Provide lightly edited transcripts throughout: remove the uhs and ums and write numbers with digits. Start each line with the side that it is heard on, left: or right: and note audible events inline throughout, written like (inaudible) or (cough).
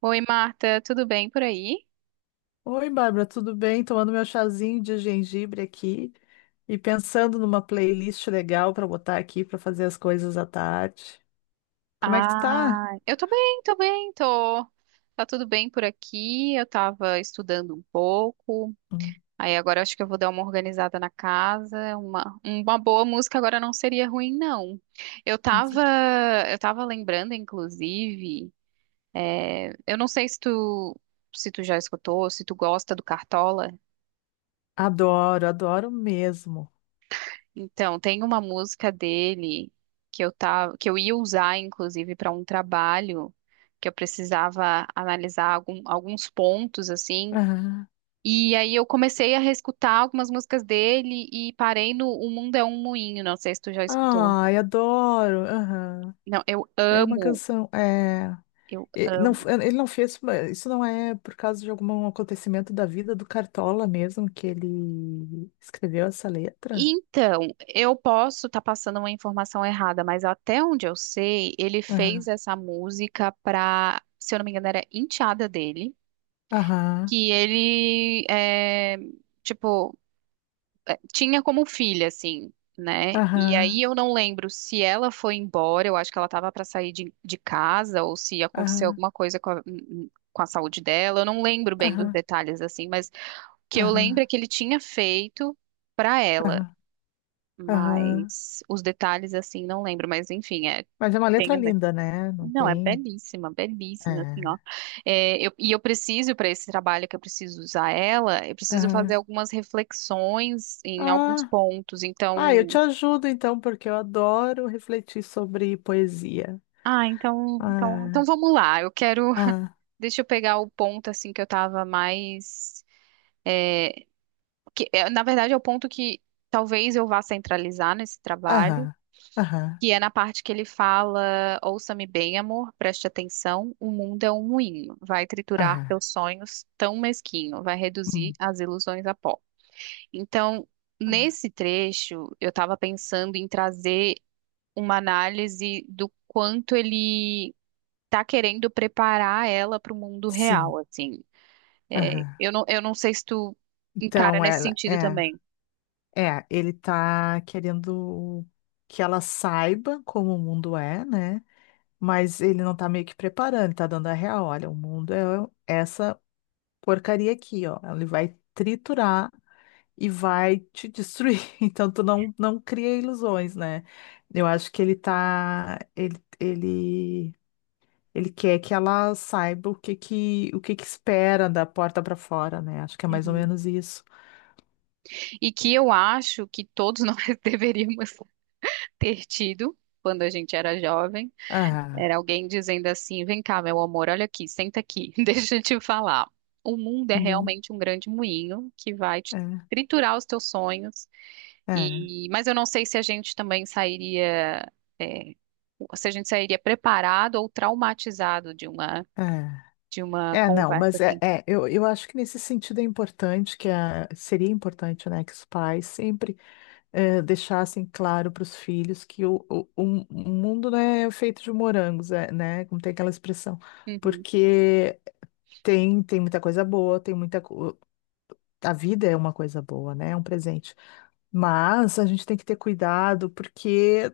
right: Oi, Marta, tudo bem por aí?
left: Oi, Bárbara, tudo bem? Tomando meu chazinho de gengibre aqui e pensando numa playlist legal para botar aqui para fazer as coisas à tarde. Como é que tu
right: Ah,
left: tá?
right: eu tô bem, tô bem, tô. Tá tudo bem por aqui. Eu tava estudando um pouco.
left: Hum.
right: Aí agora acho que eu vou dar uma organizada na casa. Uma boa música agora não seria ruim, não. Eu
left: com cer-
right: tava, eu tava lembrando, inclusive, eu não sei se tu já escutou, se tu gosta do Cartola.
left: Adoro, adoro mesmo.
right: Então, tem uma música dele que eu ia usar, inclusive, para um trabalho que eu precisava analisar alguns pontos assim.
left: Aham.
right: E aí eu comecei a reescutar algumas músicas dele e parei no O Mundo é um Moinho. Não sei se tu já escutou.
left: Ai, adoro. Aham.
right: Não, eu
left: É uma
right: amo,
left: canção.
right: eu
left: Não,
right: amo.
left: ele não fez. Isso não é por causa de algum acontecimento da vida do Cartola mesmo que ele escreveu essa letra?
right: Então, eu posso estar passando uma informação errada, mas até onde eu sei, ele fez
left: Aham,
right: essa música para, se eu não me engano, era enteada dele,
left: aham,
right: que ele tipo tinha como filha assim, né? E
left: aham,
right: aí eu não lembro se ela foi embora, eu acho que ela tava para sair de casa ou se aconteceu
left: aham,
right: alguma coisa com a saúde dela. Eu não lembro bem dos
left: aham.
right: detalhes assim, mas o que eu lembro é
left: Aham,
right: que ele tinha feito para ela,
left: aham, aham.
right: mas os detalhes assim não lembro, mas enfim,
left: Mas é uma
right: tem
left: letra linda, né? Não
right: não, é
left: tem.
right: belíssima, belíssima, assim, ó.
left: É.
right: É, e eu preciso, para esse trabalho que eu preciso usar ela, eu preciso
left: Aham.
right: fazer algumas reflexões em alguns
left: Ah,
right: pontos.
left: ah, eu te
right: Então,
left: ajudo então, porque eu adoro refletir sobre poesia.
right: ah, então,
left: Ah,
right: vamos lá. Eu quero, (laughs)
left: ah,
right: deixa eu pegar o ponto, assim, que eu tava mais, na verdade, é o ponto que talvez eu vá centralizar nesse trabalho,
left: aham, aham,
right: que é na parte que ele fala: Ouça-me bem, amor, preste atenção. O mundo é um moinho, vai triturar
left: aham.
right: teus sonhos tão mesquinho, vai reduzir
left: Hum,
right: as ilusões a pó. Então,
left: ah,
right: nesse trecho, eu estava pensando em trazer uma análise do quanto ele está querendo preparar ela para o mundo real,
left: sim,
right: assim. É,
left: aham.
right: eu não sei se tu encara
left: Então,
right: nesse
left: ela
right: sentido
left: é,
right: também.
left: ele tá querendo que ela saiba como o mundo é, né? Mas ele não tá meio que preparando, ele tá dando a real. Olha, o mundo é essa porcaria aqui, ó. Ele vai triturar e vai te destruir. (laughs) Então tu não, não cria ilusões, né? Eu acho que ele tá, ele quer que ela saiba o que que espera da porta para fora, né? Acho que é mais ou
right: Uhum.
left: menos isso.
right: E que eu acho que todos (laughs) nós deveríamos ter tido quando a gente era jovem,
left: Ah,
right: era alguém dizendo assim: vem cá, meu amor, olha aqui, senta aqui, (laughs) deixa eu te falar. O mundo é
left: bom,
right: realmente um grande moinho que vai te
left: é,
right: triturar os teus sonhos.
left: é,
right: E, mas eu não sei se a gente também sairia, é, se a gente sairia preparado ou traumatizado
left: é.
right: de uma
left: É, não,
right: conversa
left: mas é,
right: assim.
left: eu, acho que nesse sentido é importante seria importante, né, que os pais sempre deixassem claro para os filhos que o mundo não é feito de morangos, é, né? Como tem aquela expressão.
right: Uhum,
left: Porque tem, muita coisa boa, tem muita. A vida é uma coisa boa, né? É um presente. Mas a gente tem que ter cuidado, porque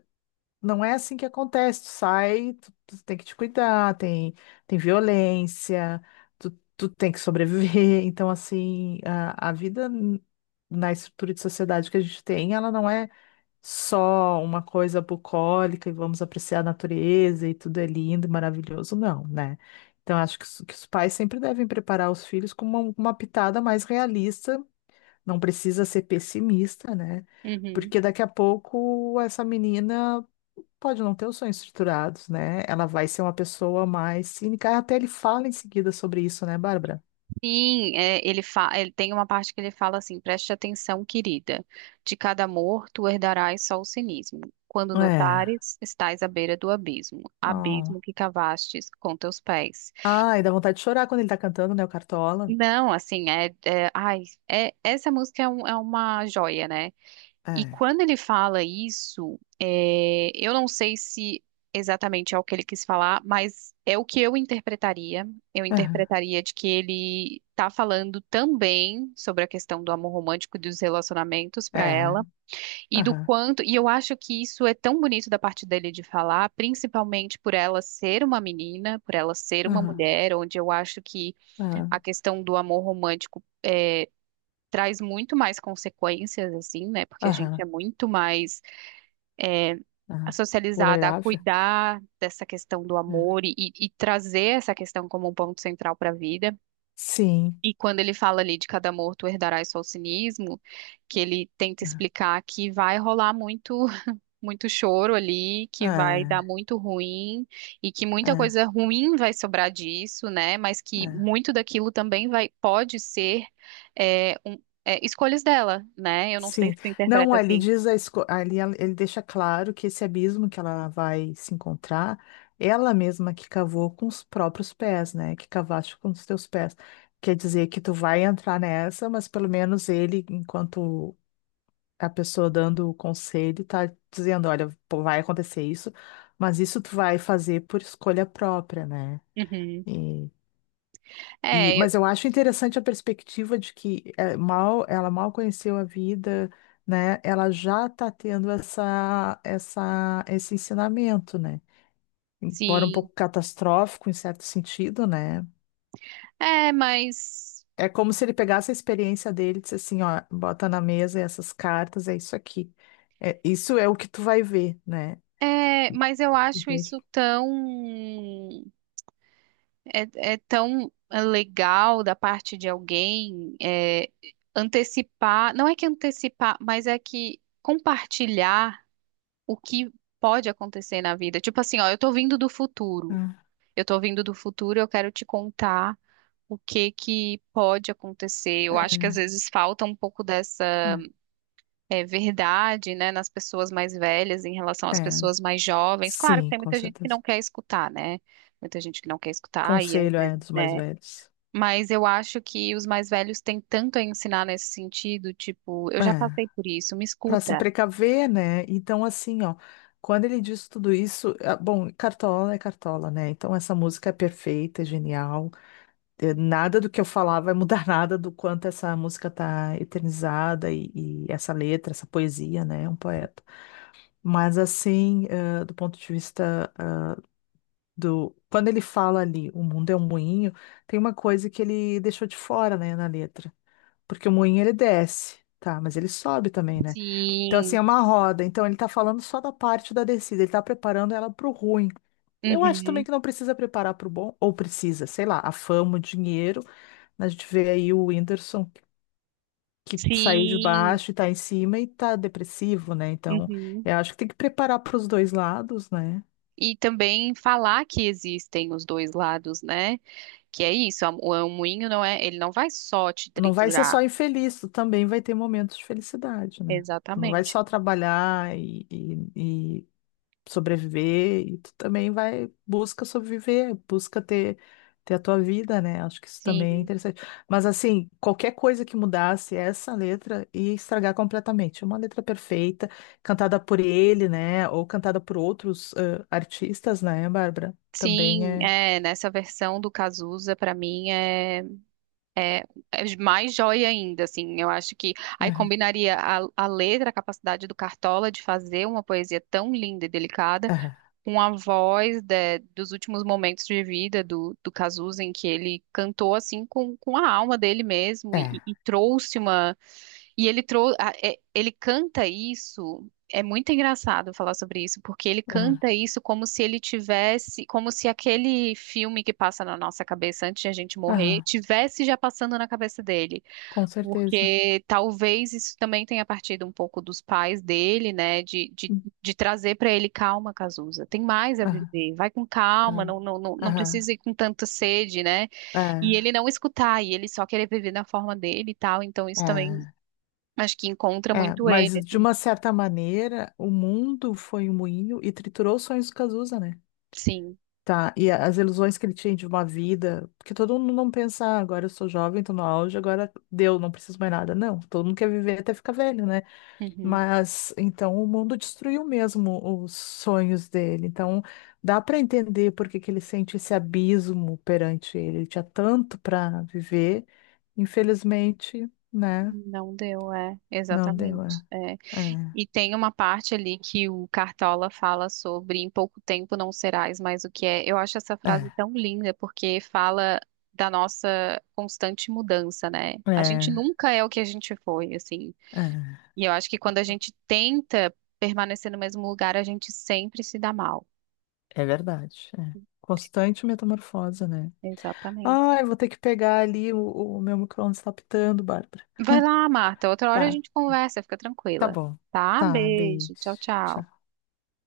left: não é assim que acontece. Tu sai, tu, tem que te cuidar, tem, violência, tu, tem que sobreviver. (laughs) Então, assim, a, vida. Na estrutura de sociedade que a gente tem, ela não é só uma coisa bucólica e vamos apreciar a natureza e tudo é lindo e maravilhoso, não, né? Então, acho que os pais sempre devem preparar os filhos com uma, pitada mais realista, não precisa ser pessimista, né?
right: uhum.
left: Porque daqui a pouco essa menina pode não ter os sonhos estruturados, né? Ela vai ser uma pessoa mais cínica. Até ele fala em seguida sobre isso, né, Bárbara?
right: Sim, ele tem uma parte que ele fala assim: preste atenção, querida, de cada amor tu herdarás só o cinismo. Quando
left: É.
right: notares, estás à beira do abismo, abismo
left: Oh.
right: que cavastes com teus pés.
left: Ai, dá vontade de chorar quando ele tá cantando, né, o Cartola?
right: Não, assim, ai, essa música é uma joia, né? E
left: É.
right: quando ele fala isso, eu não sei se exatamente é o que ele quis falar, mas é o que eu interpretaria. Eu
left: Aham.
right: interpretaria de que ele está falando também sobre a questão do amor romântico e dos relacionamentos para
left: É.
right: ela, e do
left: Aham.
right: quanto. E eu acho que isso é tão bonito da parte dele de falar, principalmente por ela ser uma menina, por ela ser uma
left: Aham,
right: mulher, onde eu acho que a
left: aham,
right: questão do amor romântico, traz muito mais consequências, assim, né? Porque a gente
left: aham,
right: é muito mais
left: aham.
right: socializada a
left: Vulnerável?
right: cuidar dessa questão do
left: Né?
right: amor e trazer essa questão como um ponto central para a vida.
left: Sim.
right: E quando ele fala ali de cada amor tu herdarás só o cinismo, que ele tenta explicar que vai rolar muito muito choro ali, que vai dar
left: Ah,
right: muito ruim e que muita
left: ah,
right: coisa ruim vai sobrar disso, né? Mas que
left: ah.
right: muito daquilo também vai pode ser escolhas dela, né? Eu não sei
left: Sim.
right: se tu
left: Não,
right: interpreta
left: ali
right: assim.
left: diz a esco... ali ela- ele deixa claro que esse abismo que ela vai se encontrar, ela mesma que cavou com os próprios pés, né? Que cavaste com os teus pés. Quer dizer que tu vai entrar nessa, mas pelo menos ele, enquanto a pessoa dando o conselho, tá dizendo, olha, pô, vai acontecer isso, mas isso tu vai fazer por escolha própria, né?
right: Uhum.
left: E,
right: É,
left: mas eu acho interessante a perspectiva de que mal, ela mal conheceu a vida, né? Ela já está tendo esse ensinamento, né? Embora um
right: sim.
left: pouco catastrófico em certo sentido, né?
right: É, mas
left: É como se ele pegasse a experiência dele e disse assim, ó, bota na mesa essas cartas, é isso aqui. É, isso é o que tu vai ver, né?
right: é, mas eu acho
left: Entende?
right: isso tão é tão legal da parte de alguém, antecipar, não é que antecipar, mas é que compartilhar o que pode acontecer na vida. Tipo assim, ó, eu tô vindo do
left: É,
right: futuro. Eu tô vindo do futuro, eu quero te contar o que que pode acontecer. Eu acho que às
left: é,
right: vezes falta um pouco dessa verdade, né, nas pessoas mais velhas em relação
left: é.
right: às
left: É.
right: pessoas mais jovens. Claro que
left: Sim,
right: tem
left: com
right: muita gente que
left: certeza.
right: não quer escutar, né? Muita gente que não quer escutar e às
left: Conselho é
right: vezes,
left: dos mais
right: né?
left: velhos.
right: Mas eu acho que os mais velhos têm tanto a ensinar nesse sentido, tipo, eu já
left: É.
right: passei por isso, me
left: Para se
right: escuta.
left: precaver, né? Então, assim, ó, quando ele diz tudo isso, ah, bom, Cartola é Cartola, né? Então, essa música é perfeita, é genial. Nada do que eu falar vai mudar (laughs) nada do quanto essa música tá eternizada e essa letra, essa poesia, né? É um poeta. Mas, assim, do ponto de vista do. Quando ele fala ali, o mundo é um moinho, tem uma coisa que ele deixou de fora, né, na letra. Porque o moinho ele desce, tá? Mas ele sobe também, né? Então, assim, é
right: Sim.
left: uma roda. Então, ele tá falando só da parte da descida, ele tá preparando ela pro ruim. Eu acho também
right: Uhum.
left: que não precisa preparar pro bom, ou precisa, sei lá, a fama, o dinheiro. A gente vê aí o Whindersson que saiu de
right: Sim,
left: baixo e tá em cima e tá depressivo, né? Então,
right: uhum.
left: eu acho que tem que preparar pros dois lados, né?
right: E também falar que existem os dois lados, né? Que é isso, o moinho não é, ele não vai só te
left: Não vai ser só
right: triturar.
left: infeliz, tu também vai ter momentos de felicidade, né? Tu não vai
right: Exatamente.
left: só trabalhar e sobreviver e tu também vai busca sobreviver, busca ter a tua vida, né? Acho que isso também é
right: Sim,
left: interessante. Mas assim, qualquer coisa que mudasse essa letra ia estragar completamente. É uma letra perfeita, cantada por ele, né? Ou cantada por outros artistas, né, Bárbara? Também
right: sim,
left: é.
right: nessa versão do Cazuza, pra mim, é, é mais joia ainda, assim, eu acho que aí
left: Aham,
right: combinaria a letra, a capacidade do Cartola de fazer uma poesia tão linda e delicada,
left: aham,
right: com a voz dos últimos momentos de vida do Cazuza, em que ele cantou assim com a alma dele mesmo e,
left: é.
right: e trouxe uma. E ele trouxe. Ele canta isso. É muito engraçado falar sobre isso, porque ele
left: Aham,
right: canta isso como se ele tivesse, como se aquele filme que passa na nossa cabeça antes de a gente morrer,
left: aham,
right: tivesse já passando na cabeça dele.
left: com certeza.
right: Porque talvez isso também tenha partido um pouco dos pais dele, né? De trazer para ele calma, Cazuza. Tem mais a
left: Aham,
right: viver. Vai com calma,
left: aham,
right: não, não, não, não
left: aham,
right: precisa ir com tanta sede, né?
left: é,
right: E ele não escutar, e ele só querer viver na forma dele e tal. Então isso também
left: é.
right: acho que encontra
left: É,
right: muito ele,
left: mas de
right: assim.
left: uma certa maneira, o mundo foi um moinho e triturou os sonhos do Cazuza, né?
right: Sim.
left: Tá, e as ilusões que ele tinha de uma vida, porque todo mundo não pensa, "Ah, agora eu sou jovem, tô no auge, agora deu, não preciso mais nada. Não, todo mundo quer viver até ficar velho, né?
right: Uhum.
left: Mas então o mundo destruiu mesmo os sonhos dele. Então dá para entender por que que ele sente esse abismo perante ele. Ele tinha tanto para viver, infelizmente, né?
right: Não deu, é,
left: Não deu,
right: exatamente.
left: é.
right: É.
left: É.
right: E tem uma parte ali que o Cartola fala sobre em pouco tempo não serás mais o que é. Eu acho essa frase
left: É.
right: tão linda porque fala da nossa constante mudança, né? A gente
left: É,
right: nunca é o que a gente foi, assim.
left: é,
right: E eu acho que quando a gente tenta permanecer no mesmo lugar, a gente sempre se dá mal.
left: é verdade. É. Constante metamorfose, né?
right: Exatamente.
left: Ai, vou ter que pegar ali, o, meu micro-ondas tá pitando, Bárbara.
right: Vai lá, Marta, outra hora a
left: Tá,
right: gente
left: tá,
right: conversa, fica
left: tá
right: tranquila.
left: bom.
right: Tá?
left: Tá, beijo.
right: Beijo, tchau, tchau.
left: Tchau.